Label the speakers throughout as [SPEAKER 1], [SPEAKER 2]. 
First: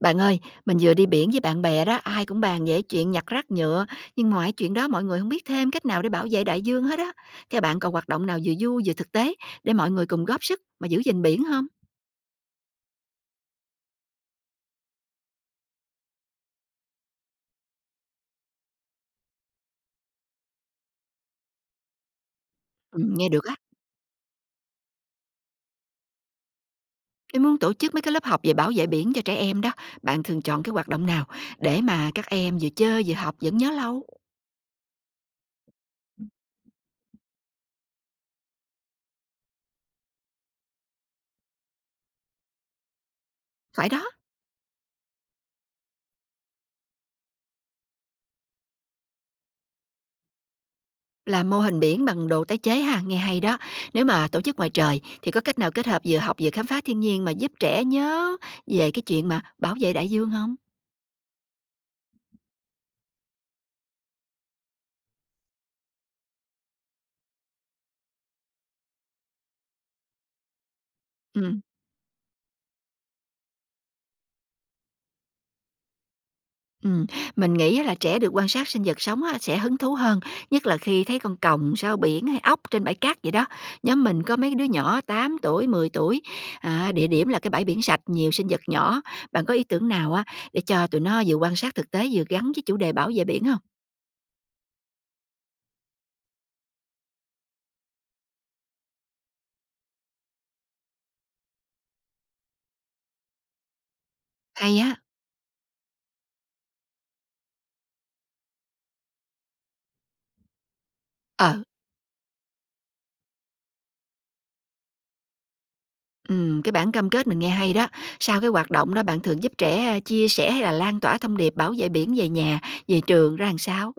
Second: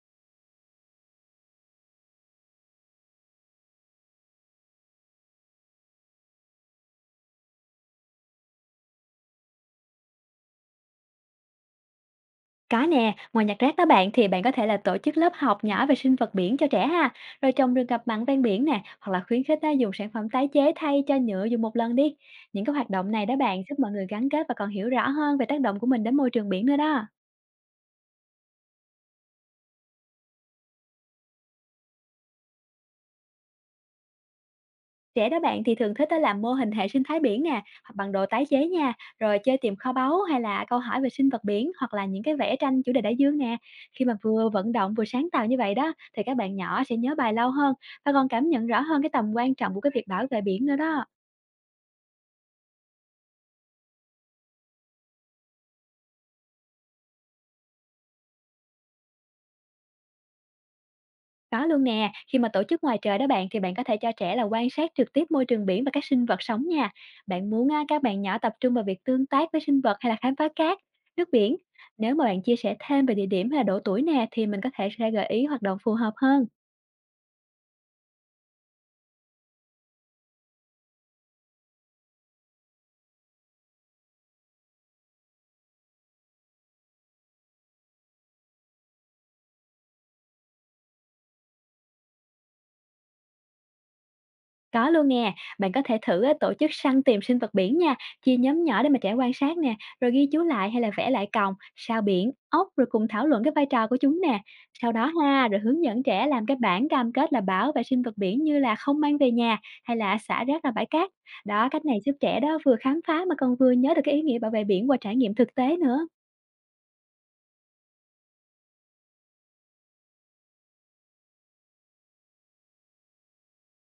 [SPEAKER 1] Bạn ơi, mình vừa đi biển với bạn bè đó, ai cũng bàn về chuyện nhặt rác nhựa, nhưng ngoài chuyện đó mọi người không biết thêm cách nào để bảo vệ đại dương hết á. Theo bạn còn hoạt động nào vừa vui vừa thực tế để mọi người cùng góp sức mà giữ gìn biển không?
[SPEAKER 2] Có nè, ngoài nhặt rác đó bạn thì bạn có thể là tổ chức lớp học nhỏ về sinh vật biển cho trẻ ha, rồi trồng rừng ngập mặn ven biển nè, hoặc là khuyến khích á, dùng sản phẩm tái chế thay cho nhựa dùng một lần đi. Những cái hoạt
[SPEAKER 1] Ừ,
[SPEAKER 2] động này
[SPEAKER 1] nghe
[SPEAKER 2] đó
[SPEAKER 1] được á.
[SPEAKER 2] bạn giúp mọi người gắn kết và còn hiểu rõ hơn về tác động của mình đến môi trường biển nữa đó.
[SPEAKER 1] Tôi muốn tổ chức mấy cái lớp học về bảo vệ biển cho trẻ em đó. Bạn thường chọn cái hoạt động nào để mà các em vừa chơi vừa học vẫn nhớ lâu?
[SPEAKER 2] Trẻ đó bạn thì thường thích á làm mô hình hệ sinh thái biển nè, hoặc bằng đồ tái chế nha, rồi chơi tìm kho báu hay là câu hỏi về sinh vật biển hoặc là những cái vẽ tranh chủ đề đại dương nè.
[SPEAKER 1] Phải đó,
[SPEAKER 2] Khi mà vừa vận động vừa sáng tạo như vậy đó thì các bạn nhỏ sẽ nhớ bài lâu hơn và còn cảm nhận rõ hơn cái tầm quan trọng của cái việc bảo vệ biển nữa đó.
[SPEAKER 1] là mô hình biển bằng đồ tái chế ha, nghe hay đó. Nếu mà tổ chức ngoài trời thì có cách nào kết hợp vừa học vừa khám phá thiên nhiên mà giúp trẻ nhớ về cái chuyện mà bảo vệ đại dương không?
[SPEAKER 2] Có luôn nè, khi mà tổ chức ngoài trời đó bạn thì bạn có thể cho trẻ là quan sát trực tiếp môi trường biển và các sinh vật sống nha. Bạn muốn á, các bạn nhỏ tập trung vào việc tương tác với sinh vật hay là khám phá cát, nước biển.
[SPEAKER 1] Ừm,
[SPEAKER 2] Nếu mà bạn chia sẻ thêm về địa điểm hay là độ tuổi nè thì mình có thể sẽ gợi ý hoạt động phù hợp hơn.
[SPEAKER 1] ừm, mình nghĩ á là trẻ được quan sát sinh vật sống á sẽ hứng thú hơn, nhất là khi thấy con còng, sao biển hay ốc trên bãi cát vậy đó. Nhóm mình có mấy đứa nhỏ 8 tuổi, 10 tuổi, à, địa điểm là cái bãi biển sạch, nhiều sinh vật nhỏ. Bạn có ý tưởng nào á để cho tụi nó vừa quan sát thực tế vừa gắn với chủ đề bảo vệ biển không?
[SPEAKER 2] Có luôn nè, bạn có thể thử á, tổ chức săn tìm sinh vật biển nha, chia nhóm nhỏ để mà trẻ quan sát nè, rồi ghi chú lại hay là vẽ lại còng, sao biển, ốc rồi cùng thảo luận cái vai trò của chúng nè.
[SPEAKER 1] Hay
[SPEAKER 2] Sau
[SPEAKER 1] á.
[SPEAKER 2] đó ha, rồi hướng dẫn trẻ làm cái bản cam kết là bảo vệ sinh vật biển như là không mang về nhà hay là xả rác ra bãi cát.
[SPEAKER 1] Ờ,
[SPEAKER 2] Đó, cách này giúp trẻ đó vừa khám phá mà còn vừa nhớ được cái ý nghĩa bảo vệ biển qua trải nghiệm thực tế nữa.
[SPEAKER 1] cái bản cam kết mình nghe hay đó. Sau cái hoạt động đó bạn thường giúp trẻ à, chia sẻ hay là lan tỏa thông điệp bảo vệ biển về nhà, về trường ra làm sao?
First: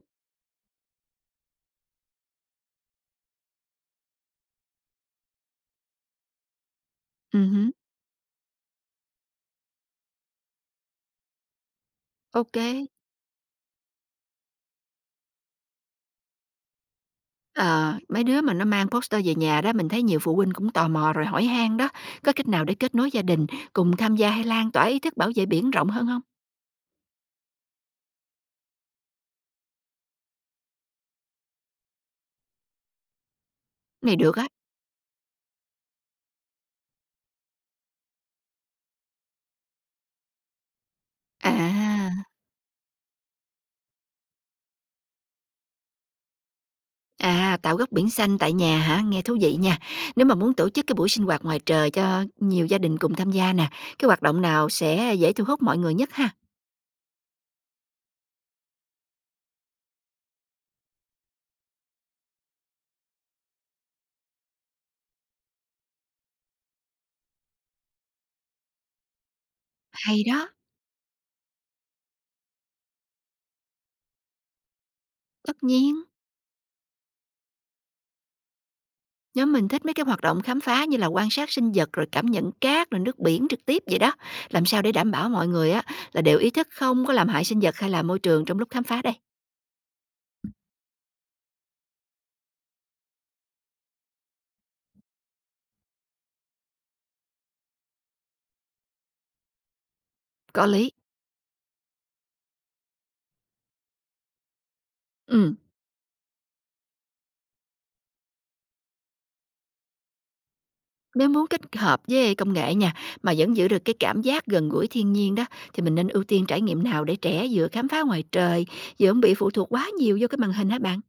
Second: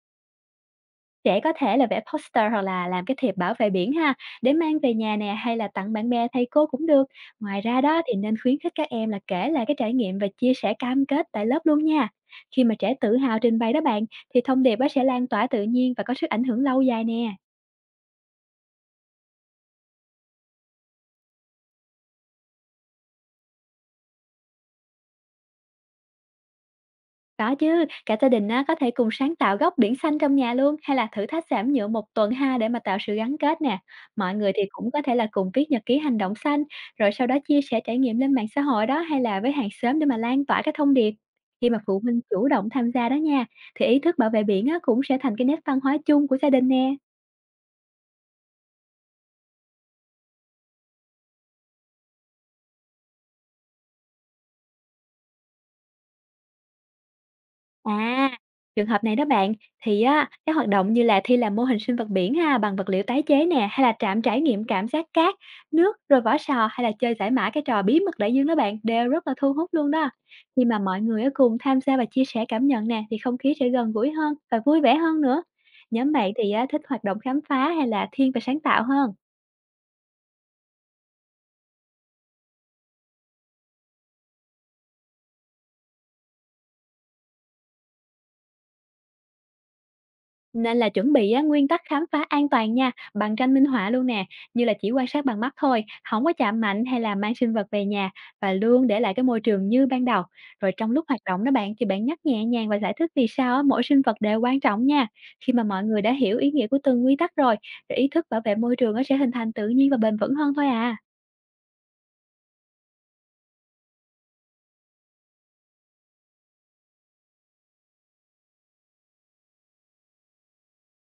[SPEAKER 2] Trẻ có thể là vẽ poster hoặc là làm cái thiệp bảo vệ biển ha, để mang về nhà nè hay là tặng bạn bè, thầy cô cũng được.
[SPEAKER 1] Ừ
[SPEAKER 2] Ngoài
[SPEAKER 1] hứm.
[SPEAKER 2] ra đó thì nên khuyến khích các em là kể lại cái trải nghiệm và chia sẻ cam kết tại lớp luôn nha. Khi mà
[SPEAKER 1] Ô.
[SPEAKER 2] trẻ tự hào trình bày đó bạn, thì thông điệp nó sẽ lan tỏa tự nhiên và có sức ảnh hưởng lâu dài nè.
[SPEAKER 1] Ờ, mấy đứa mà nó mang poster về nhà đó, mình thấy nhiều phụ huynh cũng tò mò rồi hỏi han đó, có cách nào để kết nối gia đình cùng tham gia hay lan tỏa ý thức bảo vệ biển rộng hơn không?
[SPEAKER 2] Có chứ, cả gia đình á, có thể cùng sáng tạo góc biển xanh trong nhà luôn hay là thử thách giảm nhựa một tuần ha để mà tạo sự gắn kết nè.
[SPEAKER 1] Này
[SPEAKER 2] Mọi
[SPEAKER 1] được á.
[SPEAKER 2] người thì cũng có thể là cùng viết nhật ký hành động xanh rồi sau đó chia sẻ trải nghiệm lên mạng xã hội đó hay là với hàng xóm để mà lan tỏa cái thông điệp. Khi mà phụ huynh
[SPEAKER 1] À,
[SPEAKER 2] chủ động tham gia đó nha thì ý thức bảo vệ biển á, cũng sẽ thành cái nét văn hóa chung của gia đình nè.
[SPEAKER 1] tạo góc biển xanh tại nhà hả? Nghe thú vị nha. Nếu mà muốn tổ chức cái buổi sinh hoạt ngoài trời cho nhiều gia đình cùng tham gia nè, cái hoạt động nào sẽ dễ thu hút mọi người nhất ha?
[SPEAKER 2] À, trường hợp này đó bạn, thì á, các hoạt động như là thi làm mô hình sinh vật biển ha, bằng vật liệu tái chế nè, hay là trạm trải nghiệm cảm giác cát, nước, rồi vỏ sò, hay là chơi giải mã cái trò bí mật đại dương đó bạn, đều rất là thu hút luôn đó.
[SPEAKER 1] Hay đó.
[SPEAKER 2] Khi mà mọi người á cùng tham gia và chia sẻ cảm nhận nè, thì không khí sẽ gần gũi hơn và vui vẻ hơn nữa.
[SPEAKER 1] Tất nhiên.
[SPEAKER 2] Nhóm bạn thì á, thích hoạt động khám phá hay là thiên về sáng tạo hơn?
[SPEAKER 1] Nhóm mình thích mấy cái hoạt động khám phá như là quan sát sinh vật rồi cảm nhận cát rồi nước biển trực tiếp vậy đó. Làm sao để đảm bảo mọi người á là đều ý thức không có làm hại sinh vật hay là môi trường trong lúc khám phá đây?
[SPEAKER 2] Nên là chuẩn bị á, nguyên tắc khám phá an toàn nha, bằng tranh minh họa luôn nè, như là chỉ quan sát bằng mắt thôi, không có chạm mạnh hay là mang sinh vật về nhà và luôn để lại cái môi trường như ban đầu.
[SPEAKER 1] Có
[SPEAKER 2] Rồi trong
[SPEAKER 1] lý.
[SPEAKER 2] lúc hoạt động đó bạn thì bạn nhắc nhẹ nhàng và giải thích vì sao á, mỗi sinh vật đều quan trọng nha. Khi
[SPEAKER 1] Ừ,
[SPEAKER 2] mà mọi người đã hiểu ý nghĩa của từng quy tắc rồi, thì ý thức bảo vệ môi trường nó sẽ hình thành tự nhiên và bền vững hơn thôi à.
[SPEAKER 1] nếu muốn kết hợp với công nghệ nha mà vẫn giữ được cái cảm giác gần gũi thiên nhiên đó thì mình nên ưu tiên trải nghiệm nào để trẻ vừa khám phá ngoài trời vừa không bị phụ thuộc quá nhiều vô cái màn hình hả bạn?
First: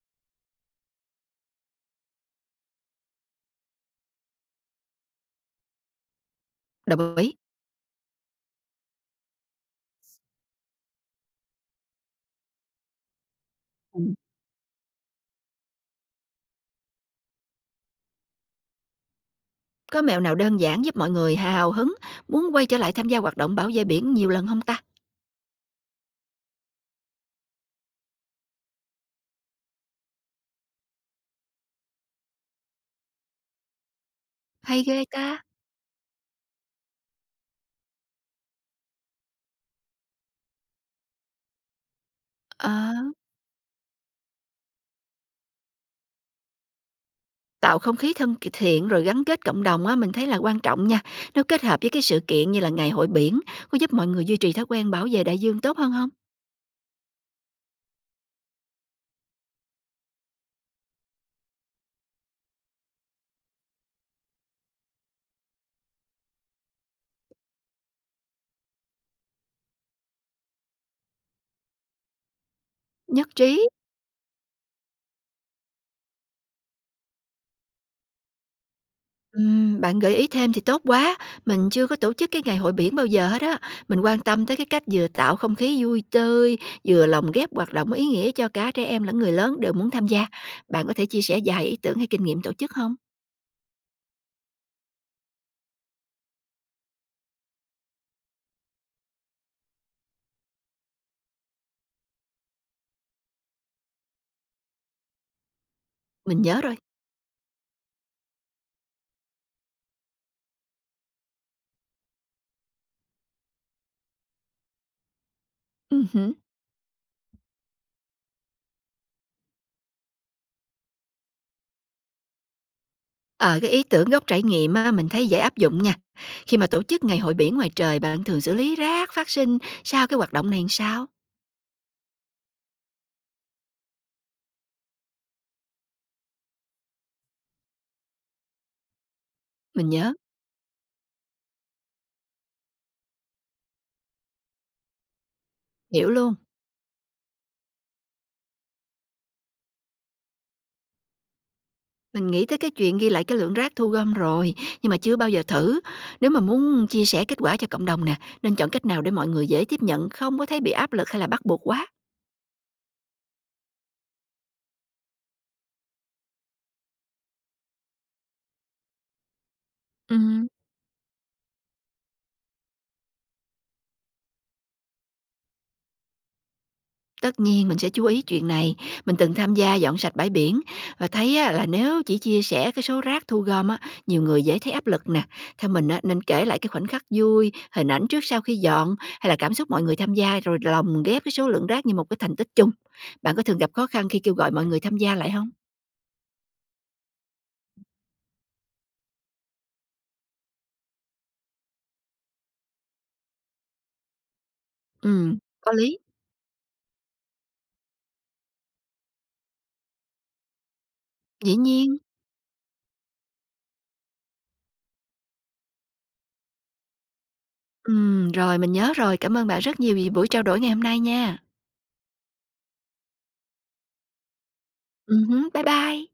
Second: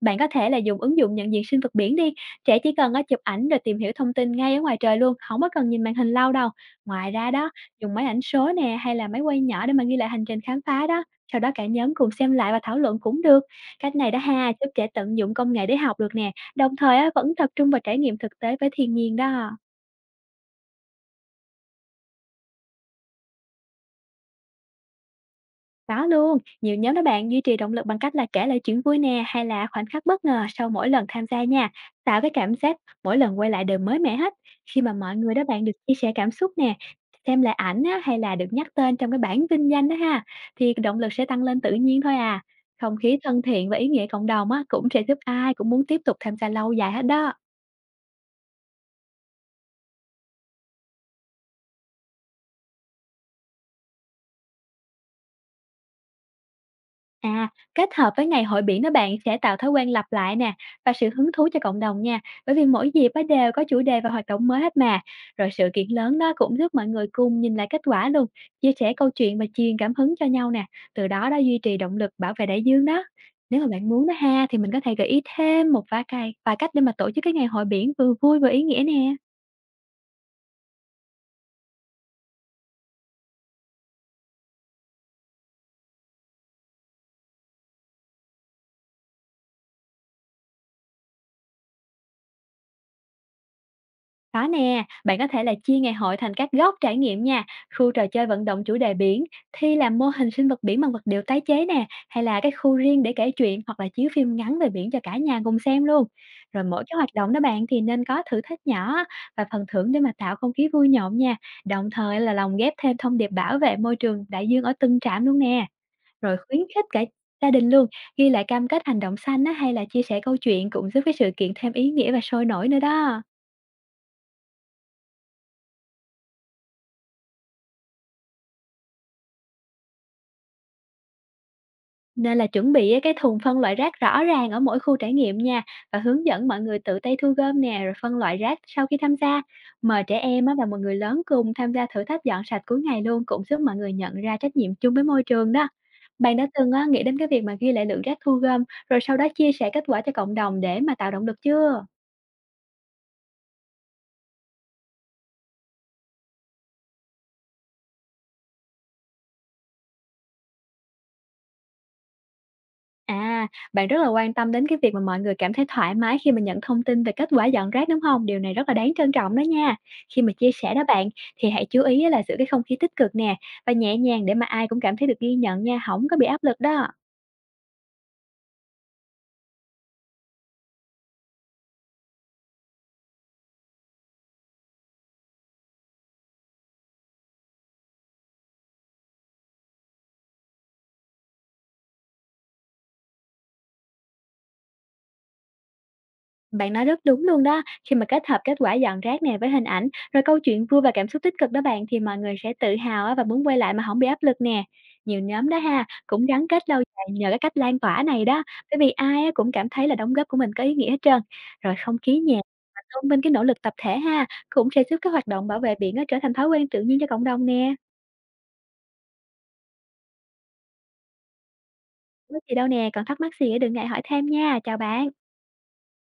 [SPEAKER 2] Bạn có thể là dùng ứng dụng nhận diện sinh vật biển đi, trẻ chỉ cần á, chụp ảnh rồi tìm hiểu thông tin ngay ở ngoài trời luôn, không có cần nhìn màn hình lâu đâu. Ngoài
[SPEAKER 1] Đồng
[SPEAKER 2] ra
[SPEAKER 1] ý.
[SPEAKER 2] đó, dùng máy ảnh số nè hay là máy quay nhỏ để mà ghi lại hành trình khám phá đó, sau đó cả nhóm cùng xem lại và thảo luận cũng được. Cách này
[SPEAKER 1] Ừ.
[SPEAKER 2] đã ha, giúp trẻ tận dụng công nghệ để học được nè, đồng thời á, vẫn tập trung vào trải nghiệm thực tế với thiên nhiên đó.
[SPEAKER 1] Có mẹo nào đơn giản giúp mọi người hào hứng muốn quay trở lại tham gia hoạt động bảo vệ biển nhiều lần không ta?
[SPEAKER 2] Có luôn, nhiều nhóm đó bạn duy trì động lực bằng cách là kể lại chuyện vui nè hay là khoảnh khắc bất ngờ sau mỗi lần tham gia nha, tạo cái cảm giác mỗi lần quay lại đều mới mẻ hết.
[SPEAKER 1] Hay
[SPEAKER 2] Khi mà
[SPEAKER 1] ghê
[SPEAKER 2] mọi
[SPEAKER 1] ta.
[SPEAKER 2] người đó bạn được chia sẻ cảm xúc nè, xem lại ảnh á, hay là được nhắc tên trong cái bảng vinh danh đó ha, thì động lực sẽ tăng lên tự nhiên thôi à.
[SPEAKER 1] Ờ.
[SPEAKER 2] Không khí thân thiện và ý nghĩa cộng đồng á, cũng sẽ giúp ai cũng muốn tiếp tục tham gia lâu dài hết đó.
[SPEAKER 1] Tạo không khí thân thiện rồi gắn kết cộng đồng á, mình thấy là quan trọng nha. Nếu kết hợp với cái sự kiện như là ngày hội biển, có giúp mọi người duy trì thói quen bảo vệ đại dương tốt hơn không?
[SPEAKER 2] À, kết hợp với ngày hội biển đó bạn sẽ tạo thói quen lặp lại nè và sự hứng thú cho cộng đồng nha. Bởi vì mỗi dịp á đều có chủ đề và hoạt động mới hết mà. Rồi sự kiện lớn đó cũng giúp mọi người cùng nhìn lại kết quả luôn, chia sẻ câu chuyện và truyền cảm hứng cho nhau nè. Từ đó đã duy trì động lực bảo vệ đại dương đó.
[SPEAKER 1] Nhất
[SPEAKER 2] Nếu mà
[SPEAKER 1] trí.
[SPEAKER 2] bạn muốn đó ha thì mình có thể gợi ý thêm một vài cách để mà tổ chức cái ngày hội biển vừa vui vừa ý nghĩa nè.
[SPEAKER 1] Bạn gợi ý thêm thì tốt quá. Mình chưa có tổ chức cái ngày hội biển bao giờ hết á. Mình quan tâm tới cái cách vừa tạo không khí vui tươi, vừa lồng ghép hoạt động ý nghĩa cho cả trẻ em lẫn người lớn đều muốn tham gia. Bạn có thể chia sẻ vài ý tưởng hay kinh nghiệm tổ chức không?
[SPEAKER 2] Có nè, bạn có thể là chia ngày hội thành các góc trải nghiệm nha, khu trò chơi vận động chủ đề biển, thi làm mô hình sinh vật biển bằng vật liệu tái chế nè, hay là cái khu riêng để kể chuyện hoặc là chiếu phim ngắn về biển cho cả nhà cùng xem luôn.
[SPEAKER 1] Mình nhớ
[SPEAKER 2] Rồi
[SPEAKER 1] rồi.
[SPEAKER 2] mỗi cái hoạt động đó bạn thì nên có thử thách nhỏ á, và phần thưởng để mà tạo không khí vui nhộn nha, đồng thời là lồng ghép thêm thông điệp bảo vệ môi trường đại dương ở từng trạm luôn nè,
[SPEAKER 1] Hứm.
[SPEAKER 2] rồi khuyến khích cả gia đình luôn, ghi lại cam kết hành động xanh á, hay là chia sẻ câu chuyện cũng giúp cái sự kiện thêm ý nghĩa và sôi nổi nữa đó.
[SPEAKER 1] Ờ, cái ý tưởng gốc trải nghiệm á, mình thấy dễ áp dụng nha. Khi mà tổ chức ngày hội biển ngoài trời, bạn thường xử lý rác phát sinh sau cái hoạt động này làm sao?
[SPEAKER 2] Nên là chuẩn bị á cái thùng phân loại rác rõ ràng ở mỗi khu trải nghiệm nha và hướng dẫn mọi người tự tay thu gom nè rồi phân loại rác sau khi tham gia.
[SPEAKER 1] Mình
[SPEAKER 2] Mời
[SPEAKER 1] nhớ,
[SPEAKER 2] trẻ em á và mọi người lớn cùng tham gia thử thách dọn sạch cuối ngày luôn cũng giúp mọi người nhận ra trách nhiệm chung với môi trường đó.
[SPEAKER 1] hiểu luôn.
[SPEAKER 2] Bạn đã từng á, nghĩ đến cái việc mà ghi lại lượng rác thu gom rồi sau đó chia sẻ kết quả cho cộng đồng để mà tạo động lực chưa?
[SPEAKER 1] Mình nghĩ tới cái chuyện ghi lại cái lượng rác thu gom rồi, nhưng mà chưa bao giờ thử. Nếu mà muốn chia sẻ kết quả cho cộng đồng nè, nên chọn cách nào để mọi người dễ tiếp nhận, không có thấy bị áp lực hay là bắt buộc quá.
[SPEAKER 2] À, bạn rất là quan tâm đến cái việc mà mọi người cảm thấy thoải mái khi mà nhận thông tin về kết quả dọn rác, đúng không? Điều này rất là đáng trân trọng đó nha. Khi mà
[SPEAKER 1] Ừ.
[SPEAKER 2] chia sẻ đó bạn, thì hãy chú ý á là giữ cái không khí tích cực nè, và nhẹ nhàng để mà ai cũng cảm thấy được ghi nhận nha, không có bị áp lực đó.
[SPEAKER 1] Tất nhiên mình sẽ chú ý chuyện này, mình từng tham gia dọn sạch bãi biển và thấy á, là nếu chỉ chia sẻ cái số rác thu gom á, nhiều người dễ thấy áp lực nè. Theo mình á, nên kể lại cái khoảnh khắc vui, hình ảnh trước sau khi dọn hay là cảm xúc mọi người tham gia rồi lồng ghép cái số lượng rác như một cái thành tích chung. Bạn có thường gặp khó khăn khi kêu gọi mọi người tham gia lại không?
[SPEAKER 2] Bạn nói rất đúng luôn đó, khi mà kết hợp kết quả dọn rác nè với hình ảnh, rồi câu chuyện vui và cảm xúc tích cực đó bạn thì mọi người sẽ tự hào á và muốn quay lại mà không bị áp lực nè. Nhiều nhóm đó
[SPEAKER 1] Có
[SPEAKER 2] ha,
[SPEAKER 1] lý,
[SPEAKER 2] cũng gắn kết lâu dài nhờ cái cách lan tỏa này đó, bởi vì ai á cũng cảm thấy là đóng góp của mình có ý nghĩa hết trơn.
[SPEAKER 1] dĩ
[SPEAKER 2] Rồi không
[SPEAKER 1] nhiên.
[SPEAKER 2] khí nhẹ và tôn vinh cái nỗ lực tập thể ha, cũng sẽ giúp các hoạt động bảo vệ biển á trở thành thói quen tự nhiên cho cộng đồng nè.
[SPEAKER 1] Rồi mình nhớ rồi, cảm ơn bạn rất nhiều vì buổi trao đổi ngày hôm nay nha.
[SPEAKER 2] Có gì đâu nè, còn thắc mắc gì á đừng ngại hỏi thêm nha, chào bạn.
[SPEAKER 1] Hứm, bye bye.